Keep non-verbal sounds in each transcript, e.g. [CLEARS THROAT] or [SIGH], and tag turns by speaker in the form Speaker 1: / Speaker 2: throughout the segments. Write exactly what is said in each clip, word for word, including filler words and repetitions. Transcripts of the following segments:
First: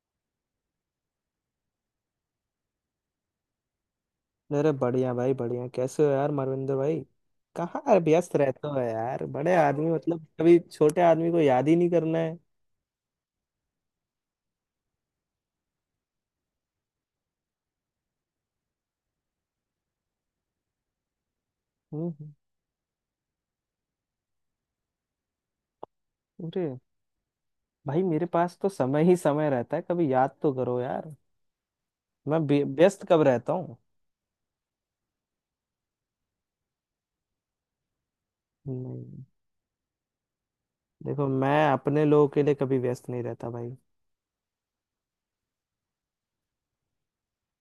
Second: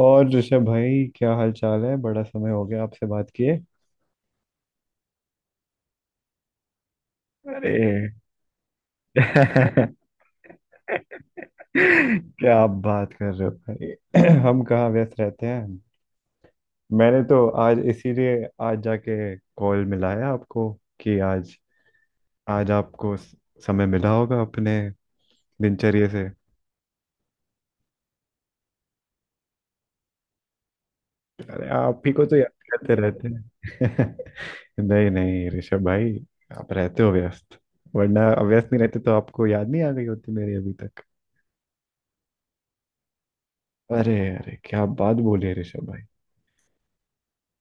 Speaker 1: और ऋषभ भाई, क्या हाल चाल है, बड़ा समय हो गया आपसे बात किए।
Speaker 2: अरे बढ़िया भाई बढ़िया। कैसे हो यार मारविंदर भाई?
Speaker 1: अरे!
Speaker 2: कहाँ यार, व्यस्त रहते हो यार, बड़े आदमी।
Speaker 1: [LAUGHS]
Speaker 2: मतलब कभी छोटे आदमी को याद ही नहीं करना है।
Speaker 1: क्या आप बात कर रहे हो भाई? [CLEARS THROAT] हम कहाँ व्यस्त रहते हैं? मैंने तो आज इसीलिए, आज जाके कॉल मिलाया आपको कि आज
Speaker 2: हम्म हम्म।
Speaker 1: आज आपको स- समय मिला होगा अपने दिनचर्या से।
Speaker 2: अरे भाई, मेरे पास तो समय ही समय रहता है। कभी याद तो करो यार।
Speaker 1: अरे आप ही को तो
Speaker 2: मैं
Speaker 1: याद
Speaker 2: व्य-
Speaker 1: करते
Speaker 2: व्यस्त कब
Speaker 1: रहते
Speaker 2: रहता हूँ?
Speaker 1: हैं। [LAUGHS] नहीं नहीं ऋषभ भाई, आप रहते हो व्यस्त, वरना व्यस्त नहीं रहते तो
Speaker 2: नहीं,
Speaker 1: आपको याद नहीं आ गई होती मेरी अभी तक।
Speaker 2: देखो मैं अपने लोगों के लिए कभी व्यस्त नहीं रहता भाई।
Speaker 1: अरे अरे, क्या बात बोले ऋषभ भाई!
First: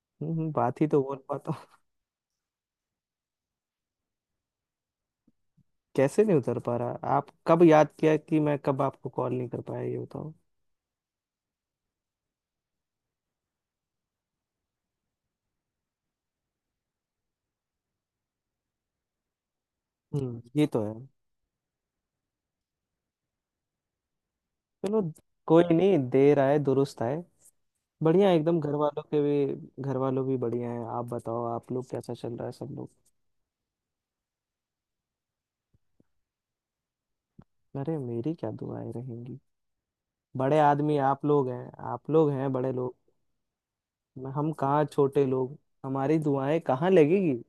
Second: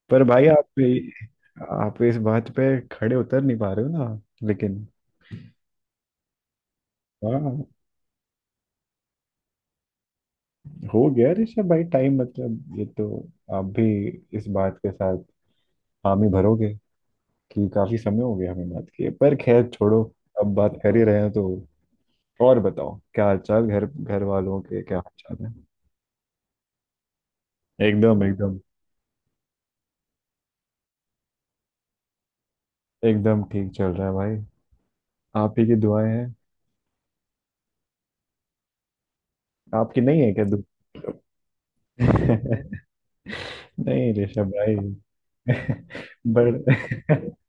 Speaker 1: पर
Speaker 2: हम्म
Speaker 1: भाई
Speaker 2: हम्म,
Speaker 1: आप
Speaker 2: बात ही तो बोल पाता हूँ।
Speaker 1: आप इस बात पे खड़े उतर नहीं पा रहे हो ना, लेकिन।
Speaker 2: [LAUGHS] कैसे नहीं उतर पा रहा? आप कब
Speaker 1: हाँ,
Speaker 2: याद किया कि मैं कब आपको कॉल नहीं कर पाया, ये बताओ।
Speaker 1: हो गया ऋषभ भाई टाइम, मतलब ये तो आप भी इस बात के साथ हामी भरोगे कि काफी समय हो गया हमें बात किए, पर खैर छोड़ो।
Speaker 2: हम्म
Speaker 1: अब
Speaker 2: ये
Speaker 1: बात
Speaker 2: तो है।
Speaker 1: कर ही रहे हैं तो और बताओ, क्या हाल चाल, घर, घर वालों के क्या
Speaker 2: चलो
Speaker 1: हाल चाल है?
Speaker 2: कोई नहीं, देर आए दुरुस्त आए।
Speaker 1: एकदम,
Speaker 2: बढ़िया
Speaker 1: एकदम।
Speaker 2: एकदम। घर वालों के भी घर वालों भी बढ़िया हैं। आप बताओ, आप लोग कैसा चल रहा है सब लोग?
Speaker 1: एकदम ठीक चल रहा है भाई, आप ही की दुआएं हैं।
Speaker 2: अरे मेरी क्या दुआएं रहेंगी।
Speaker 1: आपकी नहीं है क्या
Speaker 2: बड़े आदमी आप लोग हैं, आप लोग हैं
Speaker 1: दुआ?
Speaker 2: बड़े
Speaker 1: [LAUGHS]
Speaker 2: लोग।
Speaker 1: नहीं ऋषभ
Speaker 2: हम
Speaker 1: भाई।
Speaker 2: कहाँ छोटे लोग।
Speaker 1: [LAUGHS]
Speaker 2: हमारी दुआएं
Speaker 1: बड़े!
Speaker 2: कहाँ लगेगी,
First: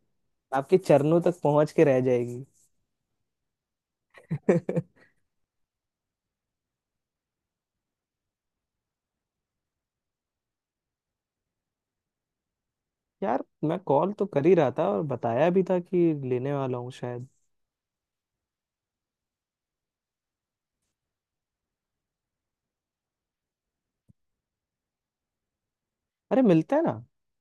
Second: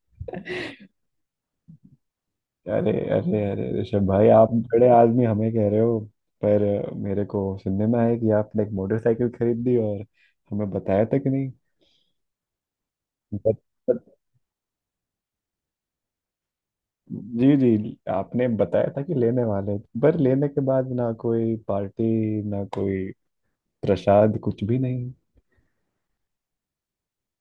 Speaker 2: आपके चरणों तक पहुंच के रह जाएगी।
Speaker 1: अरे अरे अरे ऋषभ भाई, आप बड़े
Speaker 2: [LAUGHS]
Speaker 1: आदमी हमें कह रहे हो? पर मेरे को सुनने में आया कि आपने एक मोटरसाइकिल खरीद ली और हमें बताया था कि नहीं।
Speaker 2: यार
Speaker 1: बत,
Speaker 2: मैं
Speaker 1: बत,
Speaker 2: कॉल तो कर ही रहा था और बताया भी था कि लेने वाला हूँ शायद।
Speaker 1: जी जी, आपने बताया था कि लेने वाले, पर लेने के बाद ना कोई पार्टी, ना कोई प्रसाद, कुछ भी नहीं।
Speaker 2: अरे मिलते हैं ना,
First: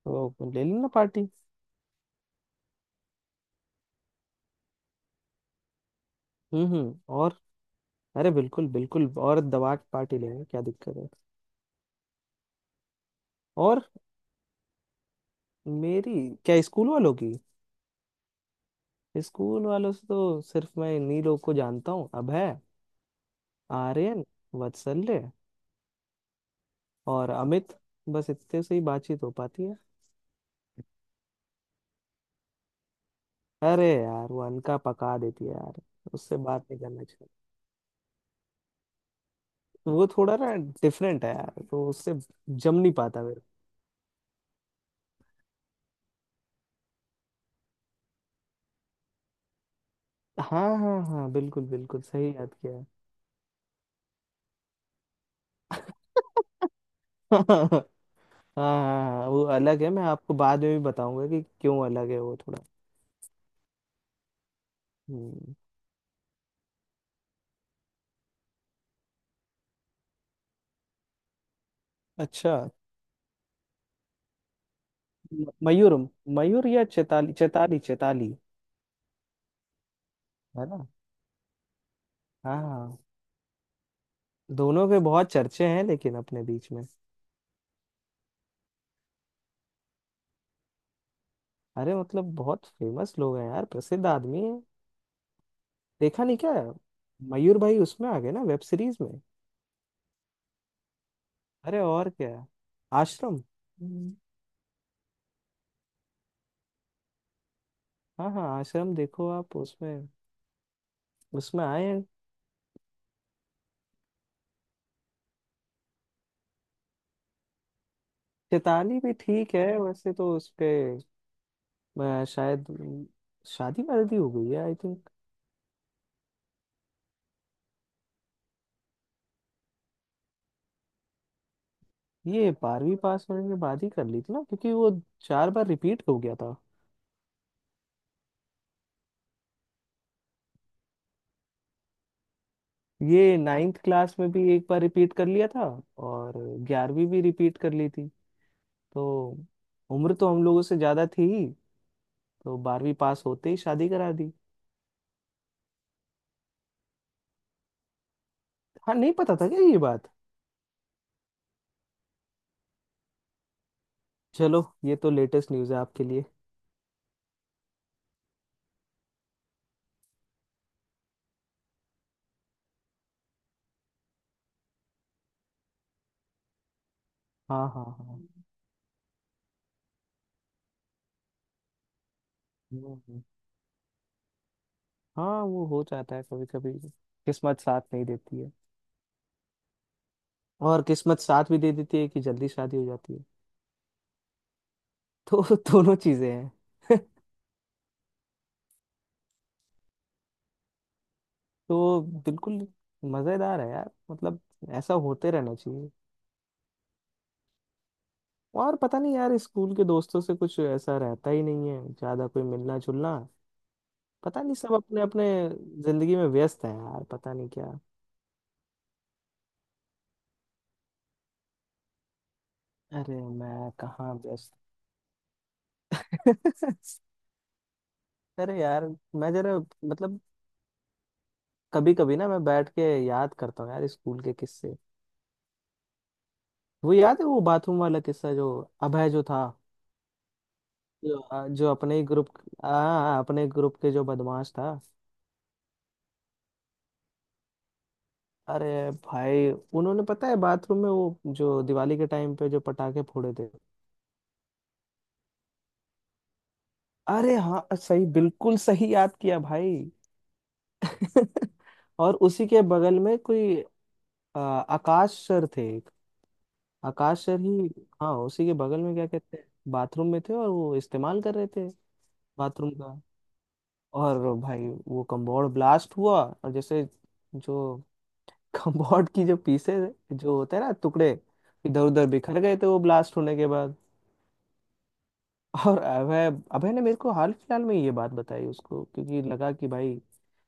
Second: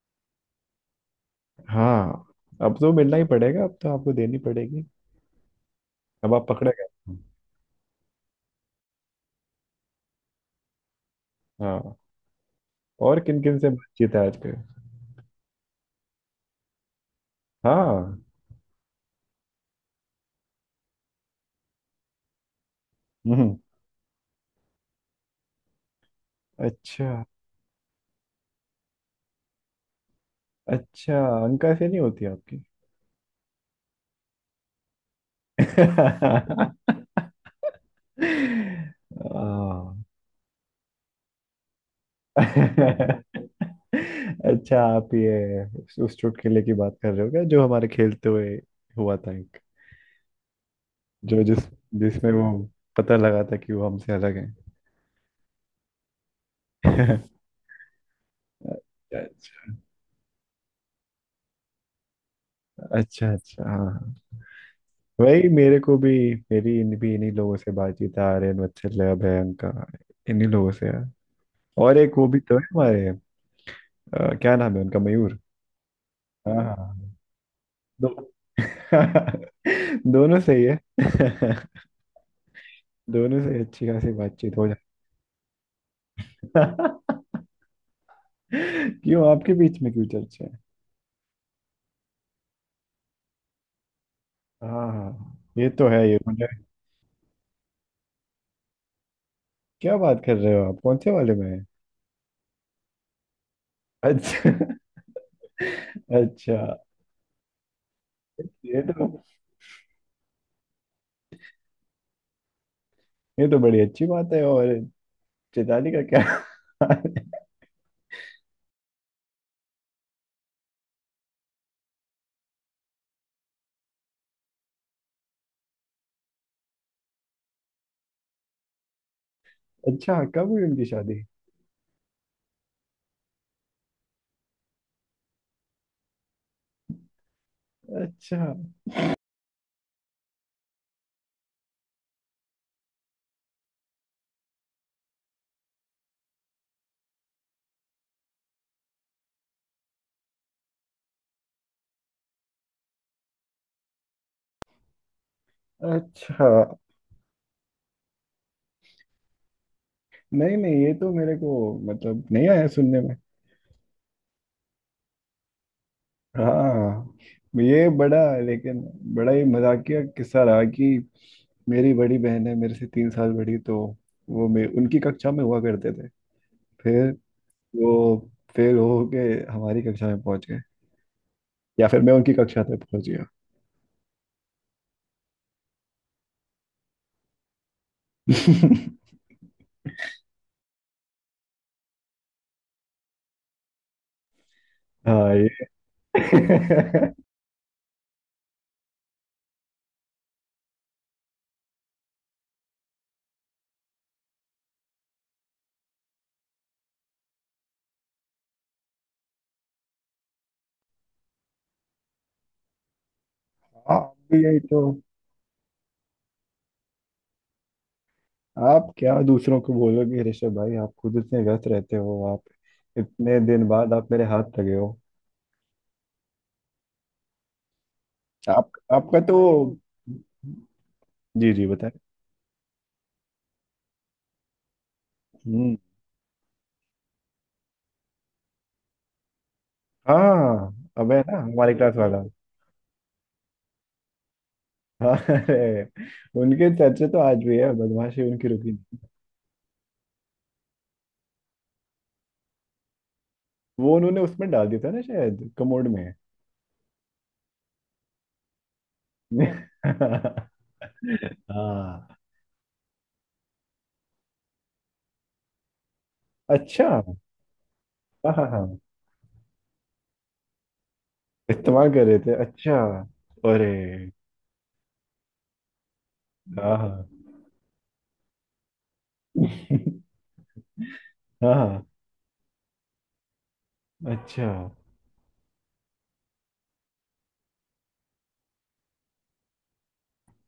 Speaker 2: तो ले लेना पार्टी।
Speaker 1: हाँ, अब तो मिलना ही पड़ेगा, अब तो आपको देनी पड़ेगी, अब आप
Speaker 2: हम्म
Speaker 1: पकड़े
Speaker 2: हम्म।
Speaker 1: गए।
Speaker 2: और अरे बिल्कुल बिल्कुल, और दबा के पार्टी लेंगे, क्या दिक्कत है?
Speaker 1: हाँ, और किन किन से
Speaker 2: और
Speaker 1: बातचीत है आजकल?
Speaker 2: मेरी, क्या स्कूल वालों की?
Speaker 1: हाँ।
Speaker 2: स्कूल वालों से तो सिर्फ मैं इन्हीं लोग को जानता हूँ, अभय,
Speaker 1: हम्म।
Speaker 2: आर्यन, वत्सल्य
Speaker 1: अच्छा।
Speaker 2: और अमित। बस इतने से ही बातचीत हो पाती है।
Speaker 1: अच्छा, अंकाक्षरी नहीं होती आपकी?
Speaker 2: अरे यार, वो अनका पका देती है यार। उससे बात नहीं करना चाहिए,
Speaker 1: [LAUGHS] आ,
Speaker 2: वो थोड़ा ना डिफरेंट है यार, तो उससे जम नहीं पाता
Speaker 1: [LAUGHS]
Speaker 2: मेरे।
Speaker 1: अच्छा, आप ये उस उस चुटकुले की बात कर रहे हो क्या, जो हमारे खेलते हुए हुआ था एक,
Speaker 2: हाँ हाँ हाँ,
Speaker 1: जो जिस
Speaker 2: बिल्कुल बिल्कुल
Speaker 1: जिसमें
Speaker 2: सही
Speaker 1: वो
Speaker 2: याद किया है।
Speaker 1: पता लगा था कि वो हमसे अलग है।
Speaker 2: [LAUGHS]
Speaker 1: [LAUGHS]
Speaker 2: हाँ हाँ हाँ, वो
Speaker 1: अच्छा
Speaker 2: अलग है। मैं आपको बाद में भी बताऊंगा कि क्यों अलग है, वो थोड़ा।
Speaker 1: अच्छा, अच्छा, हाँ हाँ। वही
Speaker 2: हम्म,
Speaker 1: मेरे को भी, मेरी इन भी इन्हीं लोगों से बातचीत है, आर्यन, वत्सल, अभय, अंका, इन्हीं लोगों से है। और एक वो भी
Speaker 2: अच्छा।
Speaker 1: तो है हमारे, अ, क्या नाम है उनका, मयूर।
Speaker 2: म- मयूर
Speaker 1: हाँ
Speaker 2: मयूर या
Speaker 1: हाँ।
Speaker 2: चेताली चेताली
Speaker 1: दो
Speaker 2: चेताली।
Speaker 1: [LAUGHS] दोनों सही
Speaker 2: है
Speaker 1: है।
Speaker 2: ना?
Speaker 1: [LAUGHS]
Speaker 2: हाँ।
Speaker 1: दोनों से अच्छी खासी बातचीत हो जाती।
Speaker 2: दोनों के बहुत चर्चे हैं लेकिन अपने बीच में।
Speaker 1: [LAUGHS] क्यों, आपके बीच में क्यों चर्चा है?
Speaker 2: अरे मतलब बहुत फेमस लोग हैं यार, प्रसिद्ध आदमी है।
Speaker 1: हाँ हाँ, ये तो है। ये
Speaker 2: देखा नहीं
Speaker 1: मुझे।
Speaker 2: क्या? मयूर भाई उसमें आ गए ना, वेब सीरीज में।
Speaker 1: क्या बात कर रहे हो आप, कौन से वाले में है?
Speaker 2: अरे और क्या, आश्रम। हम्म।
Speaker 1: अच्छा। [LAUGHS] अच्छा,
Speaker 2: हाँ हाँ
Speaker 1: ये
Speaker 2: आश्रम,
Speaker 1: तो
Speaker 2: देखो आप उसमें उसमें आए हैं।
Speaker 1: ये तो बड़ी अच्छी बात है। और चेताली का क्या? [LAUGHS]
Speaker 2: चेताली भी ठीक है, वैसे तो उसके अ, शायद अम, शादी वादी हो गई है आई थिंक।
Speaker 1: अच्छा, कब हुई उनकी शादी?
Speaker 2: ये बारहवीं पास होने के बाद ही कर ली थी ना, क्योंकि वो चार बार रिपीट हो गया था।
Speaker 1: अच्छा
Speaker 2: ये नाइन्थ क्लास में भी एक बार रिपीट कर लिया था। और ग्यारहवीं भी रिपीट कर ली थी। तो उम्र तो हम लोगों से ज्यादा थी ही, तो बारहवीं पास होते ही शादी करा दी।
Speaker 1: अच्छा,
Speaker 2: हाँ, नहीं पता था क्या ये बात?
Speaker 1: नहीं नहीं, ये तो मेरे को मतलब नहीं आया सुनने में।
Speaker 2: चलो, ये तो लेटेस्ट न्यूज़ है आपके लिए।
Speaker 1: हाँ, ये बड़ा, लेकिन बड़ा ही मजाकिया किस्सा रहा कि मेरी बड़ी बहन है, मेरे से तीन साल बड़ी, तो वो मे उनकी कक्षा में हुआ करते थे, फिर
Speaker 2: हाँ हाँ
Speaker 1: वो
Speaker 2: हाँ।
Speaker 1: फेल हो के हमारी कक्षा में पहुंच गए, या फिर मैं उनकी कक्षा तक
Speaker 2: हम्म,
Speaker 1: पहुंच
Speaker 2: हम्म।
Speaker 1: गया।
Speaker 2: हाँ वो हो जाता है कभी कभी, किस्मत साथ नहीं देती है।
Speaker 1: [LAUGHS]
Speaker 2: और किस्मत साथ भी दे देती है कि जल्दी शादी हो जाती है।
Speaker 1: हाँ
Speaker 2: तो
Speaker 1: ये।
Speaker 2: [LAUGHS] दोनों चीजें
Speaker 1: [LAUGHS]
Speaker 2: हैं [LAUGHS] तो बिल्कुल मजेदार है यार, मतलब ऐसा होते रहना चाहिए। और पता नहीं यार, स्कूल के दोस्तों से कुछ ऐसा रहता ही नहीं है, ज्यादा कोई मिलना जुलना।
Speaker 1: आप
Speaker 2: पता
Speaker 1: भी
Speaker 2: नहीं,
Speaker 1: यही
Speaker 2: सब
Speaker 1: तो,
Speaker 2: अपने अपने जिंदगी में व्यस्त है यार, पता नहीं क्या।
Speaker 1: आप क्या दूसरों को बोलोगे ऋषभ भाई, आप खुद इतने व्यस्त रहते हो, आप
Speaker 2: अरे
Speaker 1: इतने दिन
Speaker 2: मैं
Speaker 1: बाद आप
Speaker 2: कहाँ
Speaker 1: मेरे
Speaker 2: व्यस्त।
Speaker 1: हाथ लगे हो।
Speaker 2: [LAUGHS] अरे
Speaker 1: आप
Speaker 2: यार,
Speaker 1: आपका
Speaker 2: मैं
Speaker 1: तो।
Speaker 2: जरा मतलब।
Speaker 1: जी जी, बताएं।
Speaker 2: कभी कभी ना मैं बैठ के याद करता हूँ यार, स्कूल के किस्से।
Speaker 1: हम्म।
Speaker 2: वो याद है वो बाथरूम वाला किस्सा, जो अभय जो था?
Speaker 1: हाँ, अबे ना,
Speaker 2: जो जो
Speaker 1: हमारी क्लास
Speaker 2: अपने ही
Speaker 1: वाला।
Speaker 2: ग्रुप हाँ, अपने ग्रुप के जो बदमाश था।
Speaker 1: हाँ अरे, उनके चर्चे तो आज भी है, बदमाशी उनकी
Speaker 2: अरे
Speaker 1: रुकी नहीं।
Speaker 2: भाई, उन्होंने पता है बाथरूम में वो जो दिवाली के टाइम पे जो पटाखे फोड़े थे।
Speaker 1: वो उन्होंने उसमें डाल दिया था ना, शायद कमोड में।
Speaker 2: अरे हाँ, सही बिल्कुल सही याद किया भाई। [LAUGHS] और
Speaker 1: हाँ।
Speaker 2: उसी के बगल में कोई अ, आकाश सर थे एक।
Speaker 1: [LAUGHS] अच्छा,
Speaker 2: आकाश सर ही, हाँ,
Speaker 1: हाँ
Speaker 2: उसी
Speaker 1: हाँ
Speaker 2: के
Speaker 1: हाँ,
Speaker 2: बगल में क्या कहते हैं। बाथरूम में थे और वो इस्तेमाल कर रहे थे
Speaker 1: इस्तेमाल कर रहे थे,
Speaker 2: बाथरूम
Speaker 1: अच्छा।
Speaker 2: का।
Speaker 1: अरे
Speaker 2: और भाई वो कम्बोर्ड ब्लास्ट हुआ, और
Speaker 1: हाँ
Speaker 2: जैसे
Speaker 1: हाँ।
Speaker 2: जो [LAUGHS] कम्बोर्ड की जो पीसे
Speaker 1: [LAUGHS]
Speaker 2: जो होते हैं ना, टुकड़े
Speaker 1: हाँ
Speaker 2: इधर
Speaker 1: हाँ,
Speaker 2: उधर बिखर गए थे वो ब्लास्ट होने के बाद।
Speaker 1: अच्छा,
Speaker 2: और अभय अभय ने मेरे को हाल फिलहाल में ये बात बताई उसको, क्योंकि लगा कि भाई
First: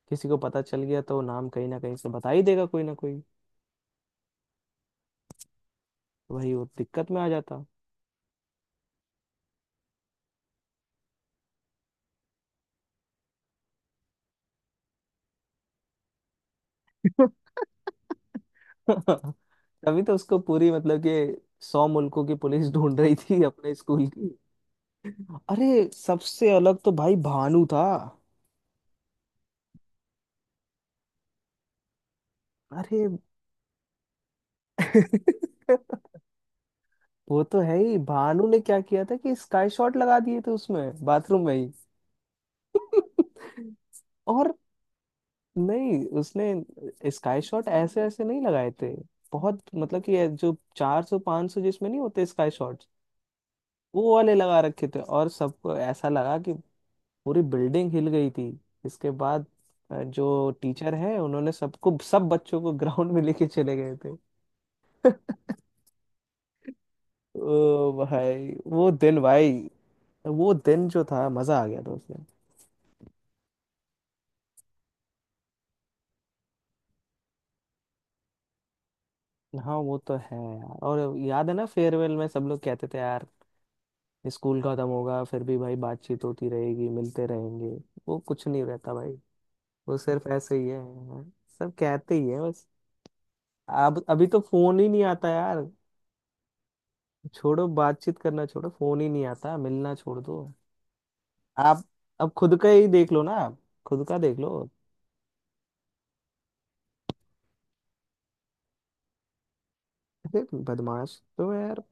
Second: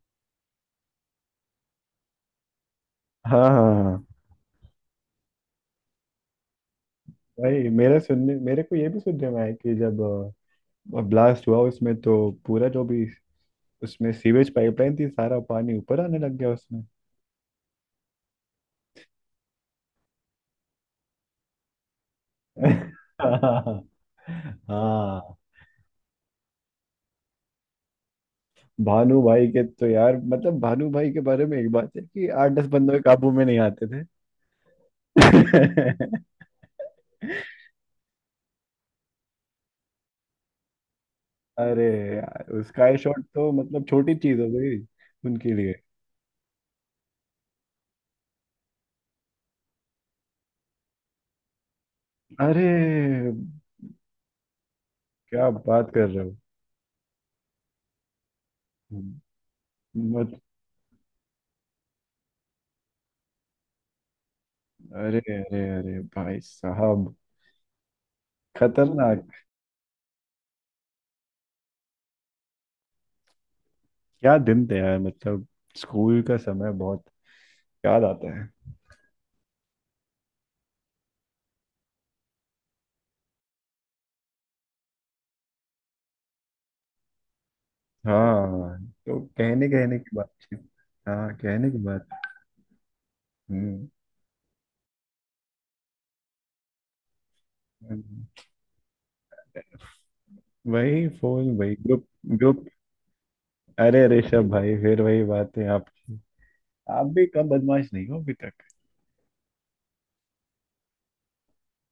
Speaker 2: किसी को पता चल गया तो नाम कहीं ना कहीं से बता ही देगा कोई ना कोई।
Speaker 1: हाँ हाँ हाँ।
Speaker 2: वही, वो दिक्कत में आ जाता।
Speaker 1: भाई, मेरा सुनने मेरे को ये भी सुनने में आया कि जब ब्लास्ट हुआ उसमें तो पूरा जो भी उसमें सीवेज पाइपलाइन थी, सारा पानी ऊपर आने लग गया उसमें।
Speaker 2: [LAUGHS] तभी तो उसको पूरी मतलब कि सौ मुल्कों की पुलिस
Speaker 1: [LAUGHS]
Speaker 2: ढूंढ रही थी अपने
Speaker 1: हाँ
Speaker 2: स्कूल की।
Speaker 1: हाँ।
Speaker 2: अरे, सबसे अलग तो भाई भानु था।
Speaker 1: भानु भाई के तो यार मतलब भानु भाई के बारे में एक बात है कि आठ दस बंदों के
Speaker 2: अरे।
Speaker 1: काबू में नहीं आते थे।
Speaker 2: [LAUGHS] वो तो
Speaker 1: [LAUGHS]
Speaker 2: है ही। भानु ने क्या किया था कि स्काई शॉट लगा दिए थे उसमें, बाथरूम में ही।
Speaker 1: अरे यार, उसका ये शॉट तो
Speaker 2: [LAUGHS]
Speaker 1: मतलब छोटी चीज हो
Speaker 2: और
Speaker 1: गई उनके लिए।
Speaker 2: नहीं, उसने स्काई शॉट ऐसे ऐसे नहीं लगाए थे। बहुत मतलब कि ये जो चार सौ पांच सौ जिसमें नहीं होते स्काई
Speaker 1: अरे,
Speaker 2: शॉट्स। वो वाले लगा रखे थे और
Speaker 1: क्या
Speaker 2: सबको
Speaker 1: बात कर
Speaker 2: ऐसा
Speaker 1: रहे हो!
Speaker 2: लगा कि पूरी बिल्डिंग हिल गई थी। इसके बाद अ,
Speaker 1: मत
Speaker 2: जो टीचर है, उन्होंने सबको सब बच्चों को ग्राउंड में लेके चले गए थे।
Speaker 1: अरे अरे
Speaker 2: [LAUGHS]
Speaker 1: अरे भाई साहब,
Speaker 2: ओ भाई, वो दिन
Speaker 1: खतरनाक!
Speaker 2: भाई, वो दिन जो था मजा आ गया था उसमें।
Speaker 1: क्या दिन थे यार, मतलब स्कूल का समय बहुत याद आता है।
Speaker 2: हाँ वो तो है यार। और याद है ना, फेयरवेल में सब लोग कहते थे यार, स्कूल खत्म होगा फिर भी भाई बातचीत होती रहेगी, मिलते रहेंगे। वो कुछ नहीं
Speaker 1: हाँ,
Speaker 2: रहता भाई,
Speaker 1: तो कहने
Speaker 2: वो
Speaker 1: कहने की
Speaker 2: सिर्फ
Speaker 1: बात थी।
Speaker 2: ऐसे ही है। हाँ,
Speaker 1: हाँ, कहने
Speaker 2: सब
Speaker 1: की
Speaker 2: कहते
Speaker 1: बात।
Speaker 2: ही है बस।
Speaker 1: हम्म।
Speaker 2: अब अभी तो फोन ही नहीं आता यार, छोड़ो बातचीत
Speaker 1: हम्म।
Speaker 2: करना, छोड़ो फोन ही नहीं आता, मिलना छोड़ दो।
Speaker 1: वही फोन, वही
Speaker 2: आप,
Speaker 1: ग्रुप
Speaker 2: अब खुद
Speaker 1: ग्रुप
Speaker 2: का ही देख लो ना आप,
Speaker 1: अरे
Speaker 2: खुद का देख
Speaker 1: ऋषभ
Speaker 2: लो।
Speaker 1: भाई, फिर वही बात है आपकी, आप भी कम बदमाश नहीं हो अभी तक।
Speaker 2: अरे बदमाश तो यार,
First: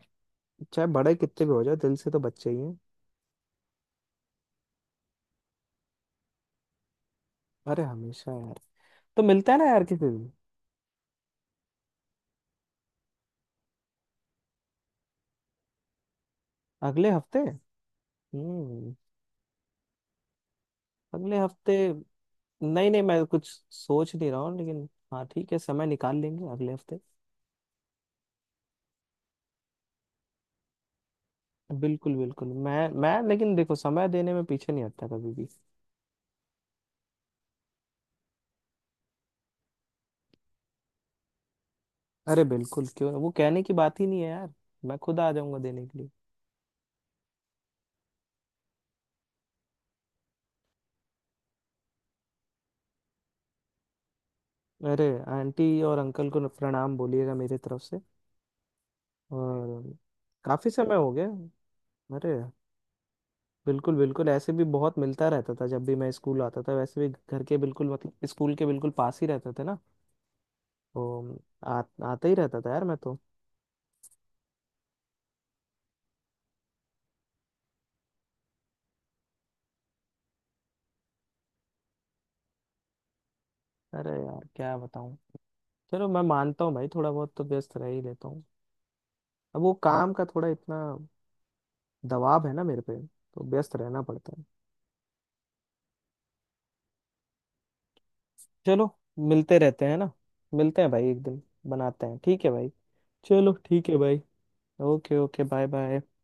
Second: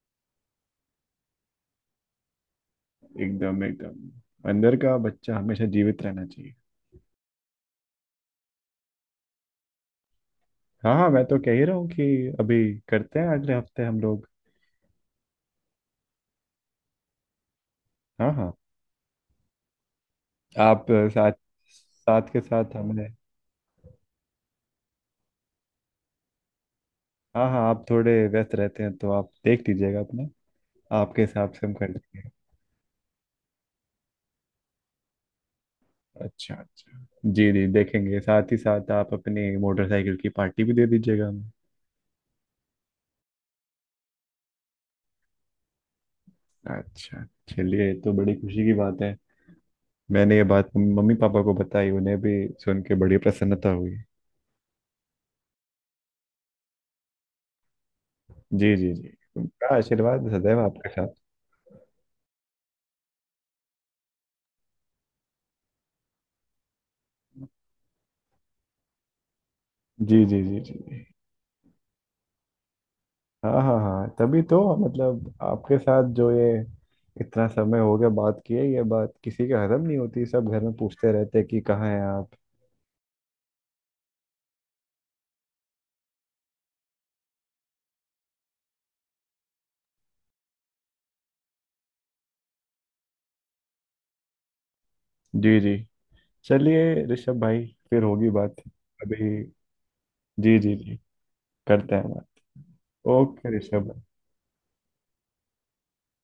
Speaker 2: चाहे बड़े कितने भी हो जाओ दिल से तो बच्चे ही हैं।
Speaker 1: एकदम एकदम, अंदर का बच्चा हमेशा जीवित रहना चाहिए।
Speaker 2: अरे हमेशा यार, तो मिलता है ना यार किसी दिन।
Speaker 1: हाँ हाँ, मैं तो कह ही रहा हूँ कि अभी करते हैं अगले हफ्ते हम लोग।
Speaker 2: अगले हफ्ते?
Speaker 1: हाँ हाँ।
Speaker 2: हम्म।
Speaker 1: आप, अ, साथ
Speaker 2: अगले हफ्ते।
Speaker 1: साथ के साथ
Speaker 2: नहीं नहीं,
Speaker 1: हमें।
Speaker 2: मैं कुछ सोच नहीं रहा हूँ लेकिन। हाँ ठीक है, समय निकाल लेंगे अगले हफ्ते।
Speaker 1: हाँ हाँ, आप थोड़े व्यस्त रहते हैं तो आप देख लीजिएगा अपना, आपके हिसाब से हम कर
Speaker 2: बिल्कुल
Speaker 1: लेंगे।
Speaker 2: बिल्कुल मैं मैं लेकिन देखो, समय देने में पीछे नहीं हटता कभी भी।
Speaker 1: अच्छा अच्छा। जी जी, देखेंगे, साथ ही साथ आप अपनी मोटरसाइकिल की पार्टी भी दे दीजिएगा हमें।
Speaker 2: अरे बिल्कुल, क्यों वो कहने की बात ही नहीं है यार, मैं खुद आ जाऊंगा देने के लिए।
Speaker 1: अच्छा, चलिए, ये तो बड़ी खुशी की बात है, मैंने ये बात मम्मी पापा को बताई, उन्हें भी सुन के बड़ी प्रसन्नता हुई।
Speaker 2: अरे, आंटी और अंकल को प्रणाम बोलिएगा मेरे तरफ से।
Speaker 1: जी जी जी। उनका
Speaker 2: और
Speaker 1: आशीर्वाद सदैव
Speaker 2: काफी
Speaker 1: आपके
Speaker 2: समय
Speaker 1: साथ।
Speaker 2: हो गया। अरे बिल्कुल बिल्कुल, ऐसे भी बहुत मिलता रहता था जब भी मैं स्कूल आता था, वैसे भी घर के बिल्कुल, मतलब स्कूल के बिल्कुल पास ही रहते थे ना।
Speaker 1: जी जी जी जी जी।
Speaker 2: तो आ, आता ही रहता था यार मैं तो।
Speaker 1: हाँ हाँ हाँ, तभी तो, मतलब आपके साथ जो ये इतना समय हो गया बात किए, ये बात किसी के हजम नहीं होती, सब घर में पूछते रहते हैं कि कहाँ हैं आप।
Speaker 2: अरे यार क्या बताऊं, चलो मैं मानता हूँ भाई थोड़ा बहुत तो व्यस्त रह ही लेता हूँ। अब वो, हाँ, काम का थोड़ा इतना दबाव है ना मेरे पे, तो व्यस्त रहना पड़ता है।
Speaker 1: जी जी, चलिए ऋषभ भाई, फिर होगी बात।
Speaker 2: चलो
Speaker 1: अभी।
Speaker 2: मिलते रहते हैं ना,
Speaker 1: जी जी
Speaker 2: मिलते हैं
Speaker 1: जी,
Speaker 2: भाई एक दिन,
Speaker 1: करते
Speaker 2: बनाते
Speaker 1: हैं
Speaker 2: हैं। ठीक है
Speaker 1: बात।
Speaker 2: भाई। चलो
Speaker 1: ओके
Speaker 2: ठीक
Speaker 1: ऋषभ।
Speaker 2: है भाई। Okay okay bye bye.